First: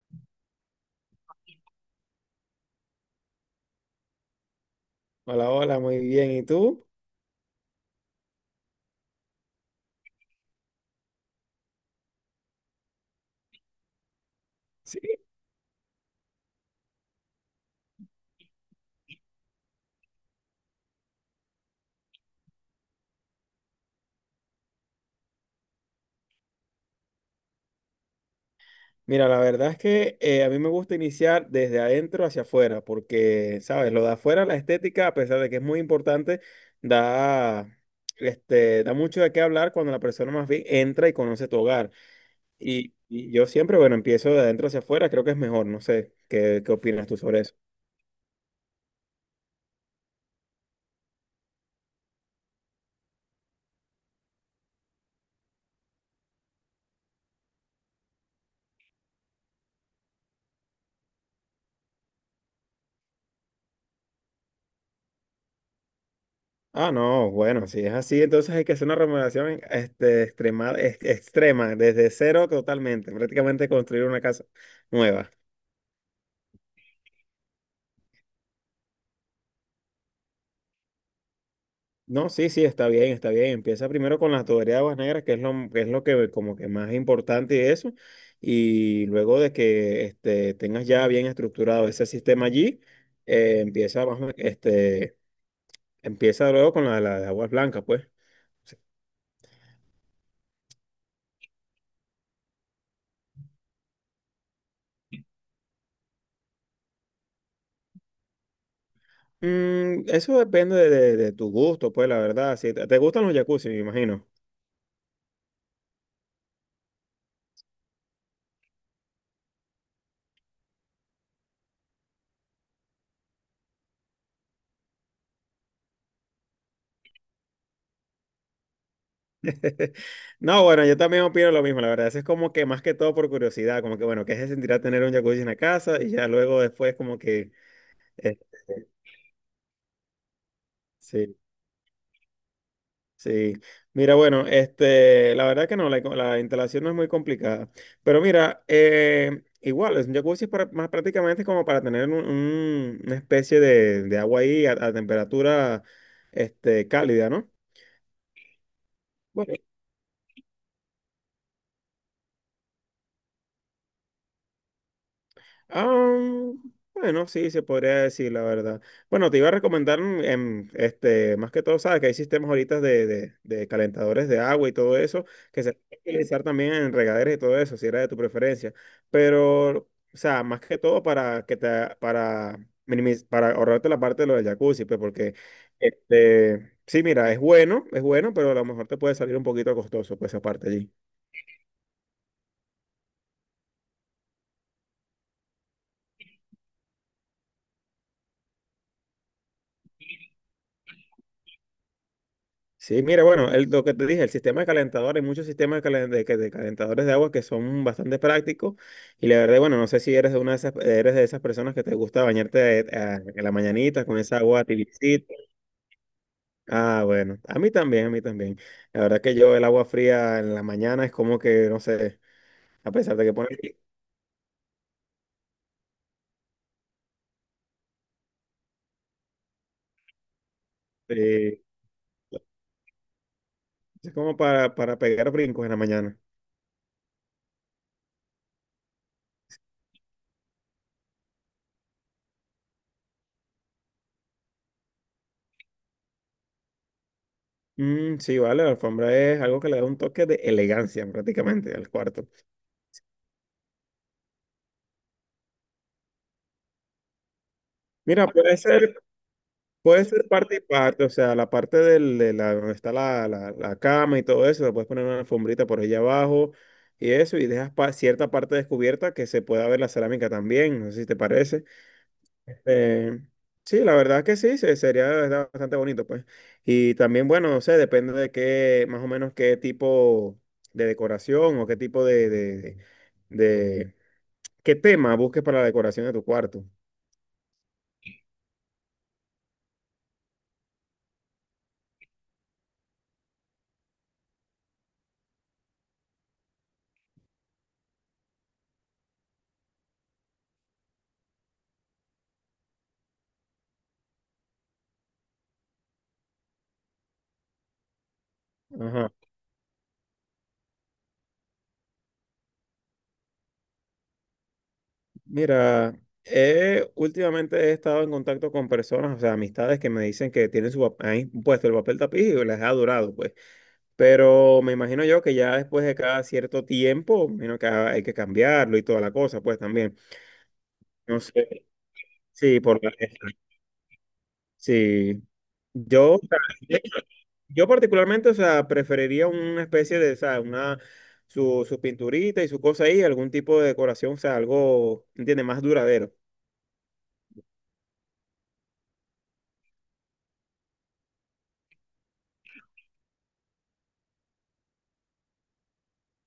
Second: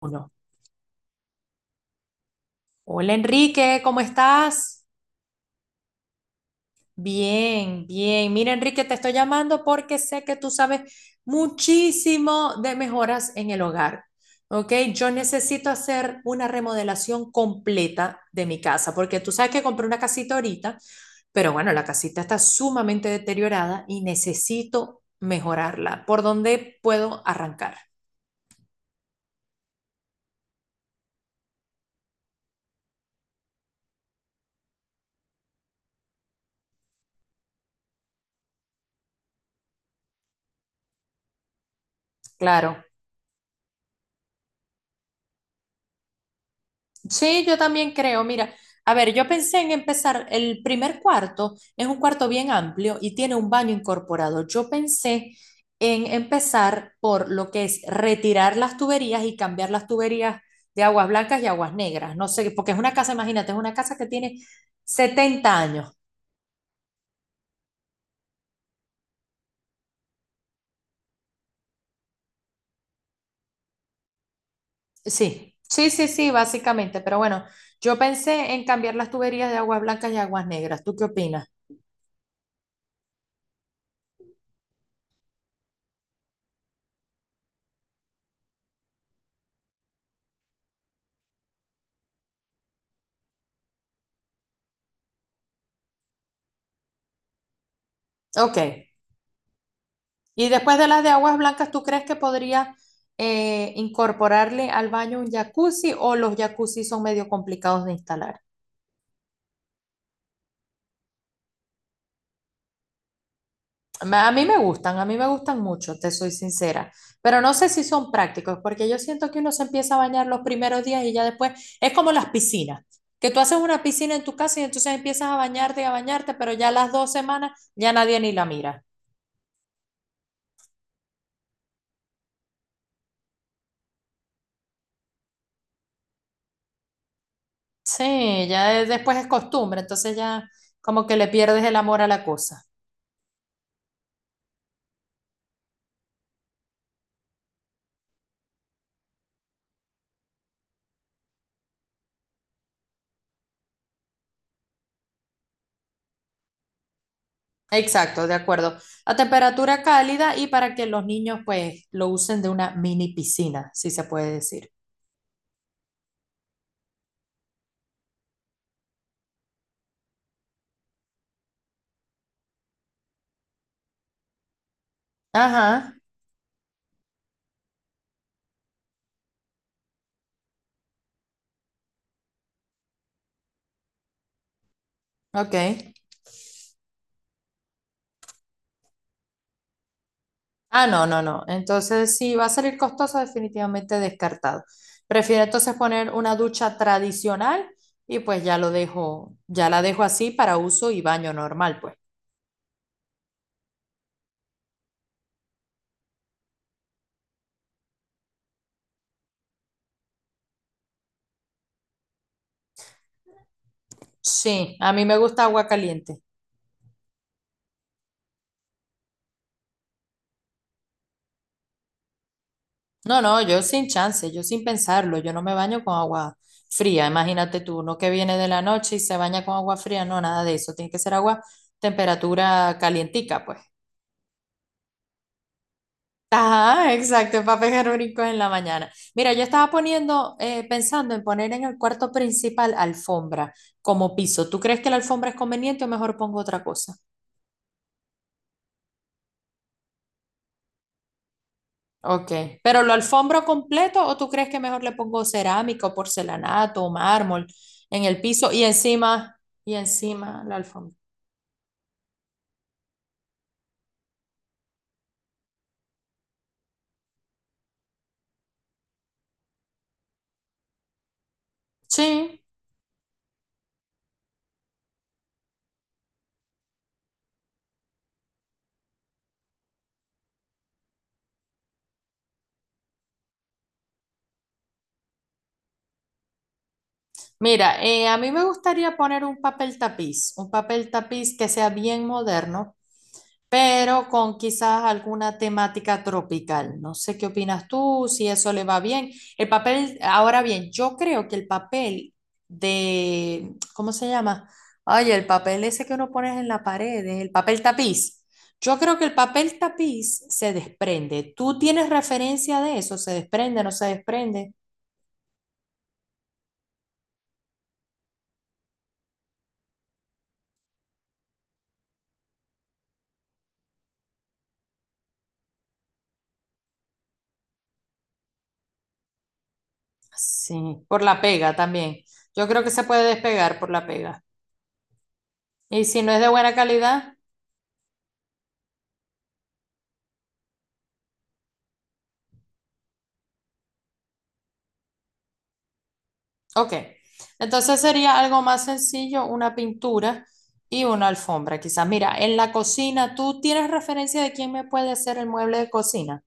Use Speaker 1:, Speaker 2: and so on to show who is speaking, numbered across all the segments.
Speaker 1: Uno. Hola Enrique, ¿cómo estás?
Speaker 2: Hola, hola, muy bien. ¿Y tú?
Speaker 1: Bien, bien. Mira Enrique, te estoy llamando porque sé que tú sabes muchísimo de mejoras en el hogar. ¿Ok? Yo
Speaker 2: Sí.
Speaker 1: necesito hacer una remodelación completa de mi casa porque tú sabes que compré una casita ahorita, pero bueno, la casita está sumamente deteriorada y necesito mejorarla. ¿Por dónde puedo arrancar?
Speaker 2: Mira, la verdad es que a mí me gusta iniciar desde adentro hacia afuera, porque, ¿sabes? Lo de afuera, la estética, a pesar de que es muy importante, da, da mucho de qué hablar cuando la persona más bien entra y conoce tu hogar.
Speaker 1: Claro.
Speaker 2: Y yo siempre, bueno, empiezo de adentro hacia afuera, creo que es mejor, no sé, ¿qué opinas tú sobre
Speaker 1: Sí,
Speaker 2: eso?
Speaker 1: yo también creo. Mira, a ver, yo pensé en empezar, el primer cuarto es un cuarto bien amplio y tiene un baño incorporado. Yo pensé en empezar por lo que es retirar las tuberías y cambiar las tuberías de aguas blancas y aguas negras. No sé, porque es una casa, imagínate, es una casa que tiene 70 años.
Speaker 2: Ah, no, bueno, si es así, entonces hay que hacer una remodelación extrema, extrema, desde cero totalmente, prácticamente construir una casa nueva.
Speaker 1: Sí, sí, sí, sí, básicamente. Pero bueno, yo pensé en cambiar las tuberías de aguas blancas y aguas negras. ¿Tú qué opinas?
Speaker 2: No, sí, sí, está bien, está bien. Empieza primero con la tuberías de aguas negras, que es lo que como que más importante de eso. Y luego de que tengas ya bien estructurado ese sistema allí, empieza, más o men- este, empieza luego con la de aguas blancas, pues. Sí.
Speaker 1: Ok. Y después de las de aguas blancas, ¿tú crees que podría incorporarle al baño un jacuzzi o los jacuzzi son medio complicados de instalar?
Speaker 2: Mm, eso depende de, de tu gusto, pues, la verdad. Si te gustan los jacuzzi, me imagino.
Speaker 1: A mí me gustan, a mí me gustan mucho, te soy sincera, pero no sé si son prácticos, porque yo siento que uno se empieza a bañar los primeros días y ya después es como las piscinas, que tú haces una piscina en tu casa y entonces empiezas a bañarte y a bañarte, pero ya las 2 semanas ya nadie ni la mira.
Speaker 2: No, bueno, yo también opino lo mismo, la verdad. Eso es como que más que todo por curiosidad, como que bueno, ¿qué se sentirá tener un jacuzzi en la casa? Y ya luego después como que... eh,
Speaker 1: Sí, después es costumbre, entonces ya como que le
Speaker 2: sí,
Speaker 1: pierdes el amor a la cosa.
Speaker 2: sí. Mira, bueno, la verdad que no, la instalación no es muy complicada. Pero mira, igual, es un jacuzzi es para, más prácticamente como para tener una especie de agua ahí a temperatura cálida, ¿no?
Speaker 1: Exacto, de acuerdo. A
Speaker 2: Bueno,
Speaker 1: temperatura cálida y para que los niños pues lo usen de una mini piscina, si se puede decir.
Speaker 2: ah, bueno, sí, se podría decir la verdad. Bueno, te iba a recomendar, más que todo, sabes que hay sistemas ahorita de, de calentadores de agua y todo eso, que se
Speaker 1: Ajá,
Speaker 2: puede utilizar también en regaderas y todo eso, si era de tu preferencia. Pero, o sea, más que todo para para ahorrarte la parte de lo del jacuzzi, pues, porque,
Speaker 1: ok.
Speaker 2: sí, mira, es bueno, pero a lo mejor te puede salir un poquito costoso, pues, esa parte
Speaker 1: Ah,
Speaker 2: allí.
Speaker 1: no, no, no. Entonces, si va a salir costoso, definitivamente descartado. Prefiero entonces poner una ducha tradicional y pues ya lo dejo, ya la dejo así para uso y baño normal, pues.
Speaker 2: Sí, mira, bueno, lo que te dije, el sistema de calentador, hay muchos sistemas de, calen- de que de calentadores de agua que son bastante prácticos y la verdad, bueno, no sé si eres de una de esas, eres de esas personas que te gusta bañarte en la mañanita con esa agua
Speaker 1: Sí, a mí me
Speaker 2: tibiecita.
Speaker 1: gusta agua caliente.
Speaker 2: Ah, bueno, a mí también, a mí también. La verdad que yo el agua fría en la mañana es como que, no sé, a pesar
Speaker 1: No,
Speaker 2: de que
Speaker 1: no,
Speaker 2: pones,
Speaker 1: yo sin chance, yo sin pensarlo, yo no me baño con agua fría, imagínate tú, uno que viene de la noche y se baña con agua fría, no, nada de eso, tiene que ser agua
Speaker 2: eh,
Speaker 1: temperatura calientica, pues.
Speaker 2: es como para pegar brincos en la mañana.
Speaker 1: Ajá, exacto, para pegar brincos en la mañana. Mira, yo estaba poniendo, pensando en poner en el cuarto principal alfombra como piso. ¿Tú crees que la alfombra es conveniente o mejor pongo otra cosa?
Speaker 2: Mm, sí, vale, la alfombra es algo que le da un toque de elegancia prácticamente al cuarto.
Speaker 1: Ok, pero lo alfombro completo o tú crees que mejor le pongo cerámico, porcelanato, mármol en el
Speaker 2: Mira,
Speaker 1: piso
Speaker 2: puede ser,
Speaker 1: y
Speaker 2: puede ser
Speaker 1: encima la
Speaker 2: parte y
Speaker 1: alfombra.
Speaker 2: parte, o sea, de la, donde está la cama y todo eso, le puedes poner una alfombrita por allá abajo y eso, y dejas cierta parte descubierta que se pueda ver la cerámica también, no sé si te parece.
Speaker 1: Sí,
Speaker 2: Eh, sí, la verdad que sí, sería de verdad bastante bonito, pues. Y también, bueno, no sé, depende de qué, más o menos qué tipo de decoración o qué tipo de, de qué tema busques para la decoración de tu cuarto.
Speaker 1: mira, a mí me gustaría poner un papel tapiz que sea bien moderno, pero con quizás alguna temática tropical. No sé qué opinas tú, si eso le va bien. El papel, ahora bien, yo creo que el papel de, ¿cómo se llama? Ay, el papel ese que uno pones en la pared, el papel tapiz. Yo creo que
Speaker 2: Ajá.
Speaker 1: el papel tapiz se desprende. ¿Tú tienes referencia de eso? ¿Se desprende, no se desprende?
Speaker 2: Mira, últimamente he estado en contacto con personas, o sea, amistades que me dicen que tienen su, ahí puesto el papel tapiz y les ha durado, pues. Pero me imagino yo que ya después de cada cierto tiempo, me imagino que hay que cambiarlo y toda la cosa, pues también.
Speaker 1: Sí, por
Speaker 2: No
Speaker 1: la pega
Speaker 2: sé,
Speaker 1: también. Yo
Speaker 2: sí,
Speaker 1: creo que
Speaker 2: por
Speaker 1: se
Speaker 2: la-
Speaker 1: puede despegar por la pega.
Speaker 2: sí.
Speaker 1: Y si no
Speaker 2: Yo, o
Speaker 1: es de
Speaker 2: sea,
Speaker 1: buena
Speaker 2: eh,
Speaker 1: calidad,
Speaker 2: yo particularmente, o sea, preferiría una especie de, o sea, una, su pinturita y su cosa ahí, algún tipo de decoración, o sea, algo, ¿entiendes? Más duradero.
Speaker 1: ok, entonces sería algo más sencillo, una pintura y una alfombra, quizás. Mira, en la cocina, ¿tú tienes referencia de quién me puede hacer el mueble de cocina?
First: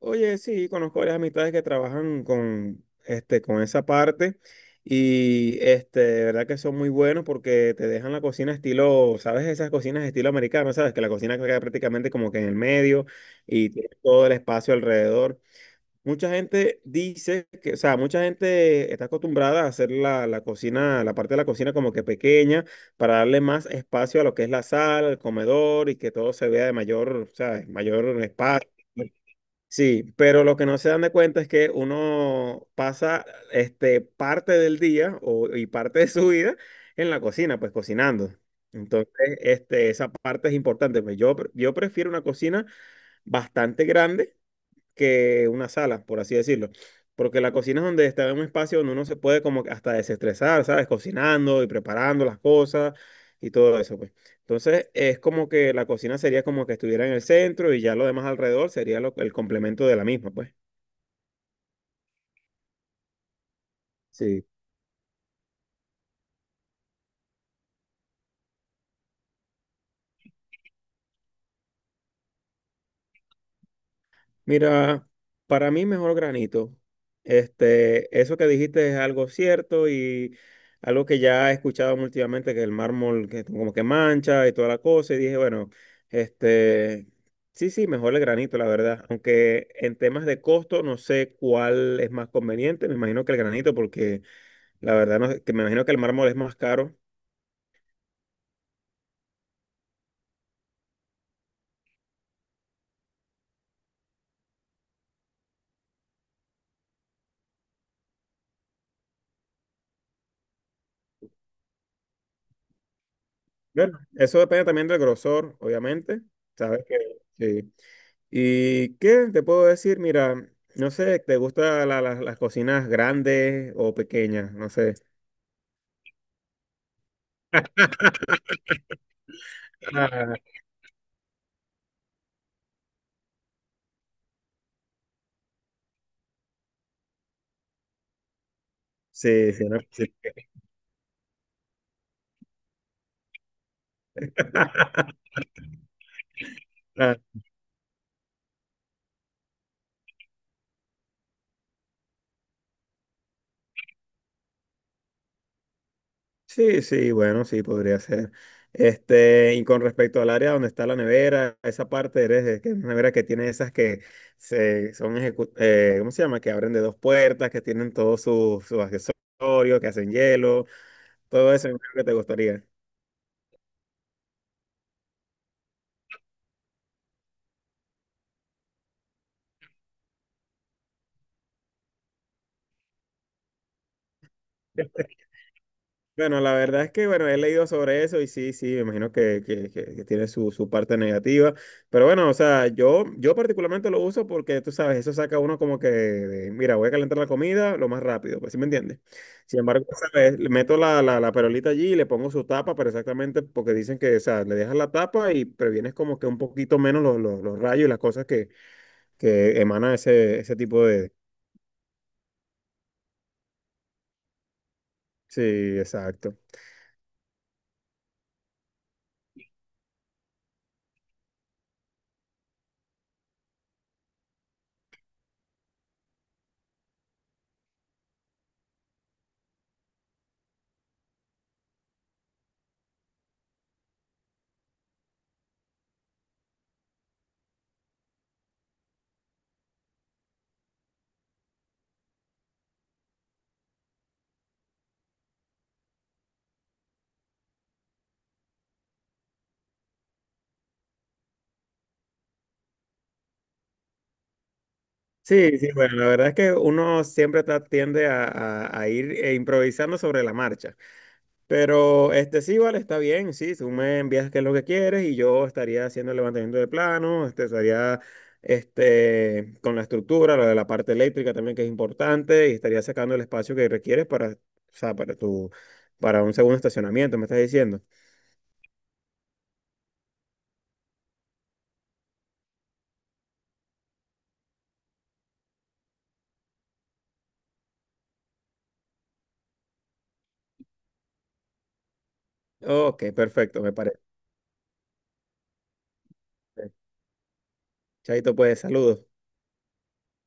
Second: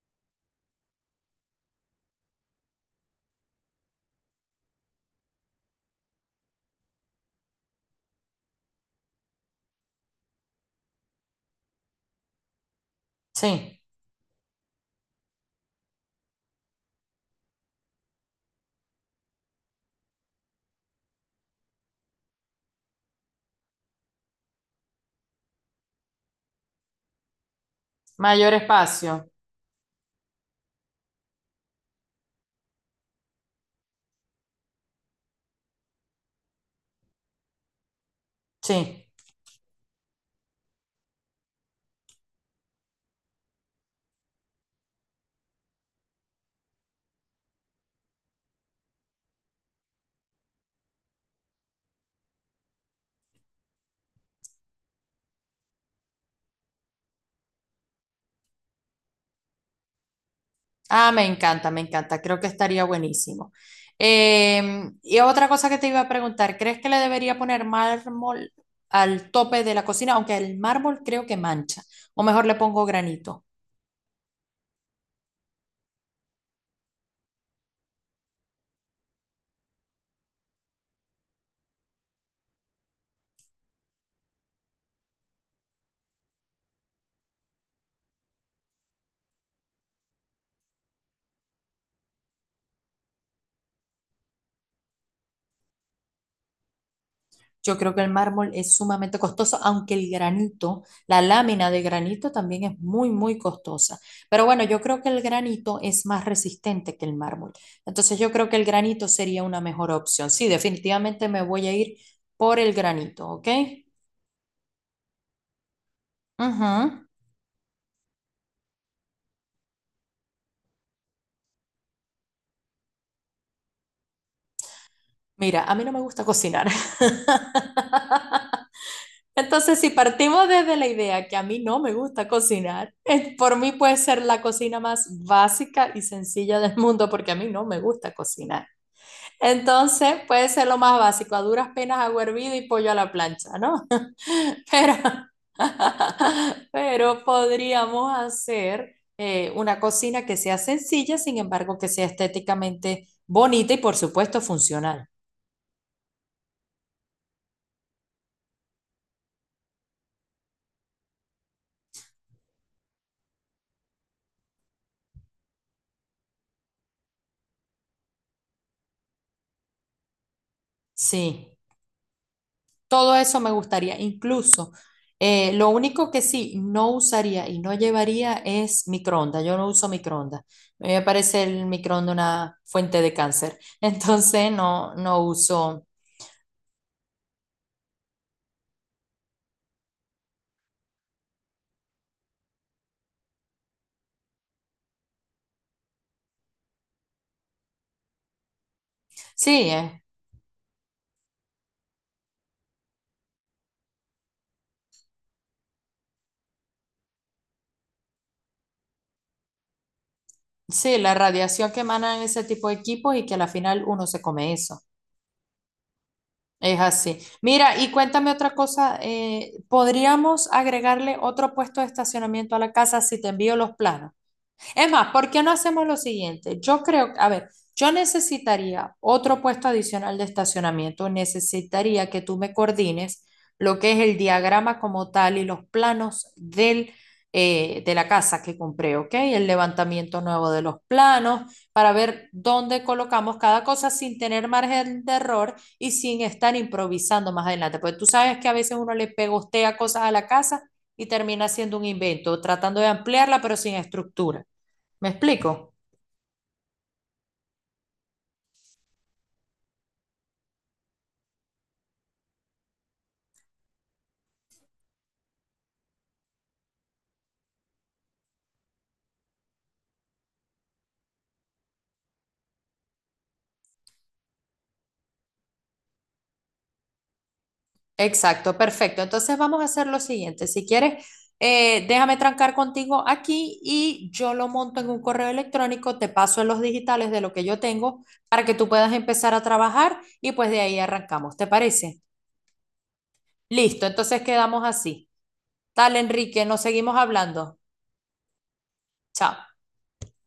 Speaker 2: Oye, sí, conozco varias amistades que trabajan con, con esa parte y de verdad que son muy buenos porque te dejan la cocina estilo, ¿sabes? Esas cocinas estilo americano, ¿sabes? Que la cocina queda prácticamente como que en el medio y
Speaker 1: Sí,
Speaker 2: tiene todo el espacio alrededor. Mucha gente dice que, o sea, mucha gente está acostumbrada a hacer la cocina, la parte de la cocina como que pequeña para darle más espacio a lo que es la sala, el comedor y que todo se vea de mayor, ¿sabes? Mayor
Speaker 1: mayor
Speaker 2: espacio.
Speaker 1: espacio,
Speaker 2: Sí, pero lo que no se dan de cuenta es que uno pasa parte del día o, y parte de su vida en la cocina, pues cocinando.
Speaker 1: sí.
Speaker 2: Entonces, esa parte es importante. Pues yo, yo prefiero una cocina bastante grande que una sala, por así decirlo. Porque la cocina es donde está en un espacio donde uno se puede como que hasta desestresar, ¿sabes? Cocinando y preparando las cosas y todo eso, pues. Entonces, es como que la cocina sería como que estuviera en el centro y ya lo demás alrededor sería el complemento de la misma, pues.
Speaker 1: Ah, me encanta, creo que estaría buenísimo.
Speaker 2: Sí.
Speaker 1: Y otra cosa que te iba a preguntar, ¿crees que le debería poner mármol al tope de la cocina? Aunque el mármol creo que mancha, o mejor le pongo granito.
Speaker 2: Mira, para mí mejor granito. Eso que dijiste es algo cierto y algo que ya he escuchado últimamente, que el mármol que como que mancha y toda la cosa. Y dije, bueno, este, sí, sí, mejor el granito, la verdad. Aunque en temas de costo no sé cuál es más conveniente. Me imagino que el granito, porque la verdad no, sé, que me imagino que el mármol es más caro.
Speaker 1: Yo creo que el mármol es sumamente costoso, aunque el granito, la lámina de granito también es muy, muy costosa. Pero bueno, yo creo que el granito es más resistente que el mármol. Entonces yo creo que el granito sería una mejor opción. Sí, definitivamente me voy a ir por el granito, ¿ok?
Speaker 2: Bueno, eso depende también del grosor, obviamente.
Speaker 1: Ujú.
Speaker 2: Sabes que sí. ¿Y qué te puedo decir? Mira, no sé, ¿te gustan las cocinas grandes o pequeñas? No sé.
Speaker 1: Mira, a mí no me gusta cocinar. Entonces, si
Speaker 2: Ah,
Speaker 1: partimos desde la idea que a mí no me gusta cocinar, por mí puede ser la cocina más básica y sencilla del mundo porque a mí no me gusta cocinar.
Speaker 2: sí, sí, ¿no? Sí.
Speaker 1: Entonces puede ser lo más básico, a duras penas agua hervida y pollo a la plancha, ¿no? Pero,
Speaker 2: Ah,
Speaker 1: pero podríamos hacer una cocina que sea sencilla, sin embargo, que sea estéticamente bonita y por supuesto funcional.
Speaker 2: sí, sí, bueno, sí, podría ser. Este, y con respecto al área donde está la nevera, esa parte eres de que es una nevera que tiene esas que se ¿cómo se llama? Que abren de dos puertas, que tienen todos sus accesorios, que hacen hielo, todo
Speaker 1: Sí,
Speaker 2: eso, creo que te gustaría.
Speaker 1: todo eso me gustaría. Incluso, lo único que sí no usaría y no llevaría es microondas. Yo no uso microondas. A mí me parece el microondas una fuente de cáncer. Entonces no, no uso.
Speaker 2: Bueno, la verdad es que, bueno, he leído sobre eso y sí, sí, me imagino que, que tiene su, su parte negativa. Pero bueno, o sea, yo particularmente lo uso porque, tú sabes, eso saca uno como que, de, mira, voy a calentar la comida lo más rápido, pues, ¿sí me entiendes? Sin
Speaker 1: Sí,
Speaker 2: embargo, ¿sabes? Le meto la perolita allí y le pongo su tapa, pero exactamente porque dicen que, o sea, le dejas la tapa y previenes como que un poquito menos los rayos y las cosas que emanan ese, ese tipo
Speaker 1: sí,
Speaker 2: de...
Speaker 1: la radiación que emanan ese tipo de equipos y que a la final uno se come eso.
Speaker 2: Sí, exacto.
Speaker 1: Es así. Mira, y cuéntame otra cosa, ¿podríamos agregarle otro puesto de estacionamiento a la casa si te envío los planos? Es más, ¿por qué no hacemos lo siguiente? Yo creo, a ver, yo necesitaría otro puesto adicional de estacionamiento, necesitaría que tú me coordines lo que es el diagrama como tal y los planos del, de la casa que compré, ¿ok? El levantamiento nuevo de los planos para ver dónde colocamos cada cosa sin tener margen de error y sin estar improvisando más adelante. Porque tú sabes que a veces uno le pegostea cosas a la casa y termina siendo un invento, tratando de ampliarla pero sin estructura. ¿Me
Speaker 2: Sí, sí,
Speaker 1: explico?
Speaker 2: bueno, la verdad es que uno siempre tiende a, a ir improvisando sobre la marcha. Pero este sí, vale, está bien, sí, tú me envías qué es lo que quieres y yo estaría haciendo el levantamiento de plano, estaría con la estructura, lo de la parte eléctrica también que es importante y estaría sacando el espacio que requieres para, o sea, para tu, para un segundo estacionamiento, me estás diciendo.
Speaker 1: Exacto, perfecto. Entonces vamos a hacer lo siguiente. Si quieres, déjame trancar contigo aquí y yo lo monto en un correo electrónico, te paso en los digitales de lo que yo tengo para que tú puedas empezar a trabajar y pues de ahí arrancamos. ¿Te parece?
Speaker 2: Ok, perfecto, me
Speaker 1: Listo,
Speaker 2: parece.
Speaker 1: entonces quedamos así. Tal, Enrique, nos seguimos hablando.
Speaker 2: Chaito, pues, saludos.
Speaker 1: Chao.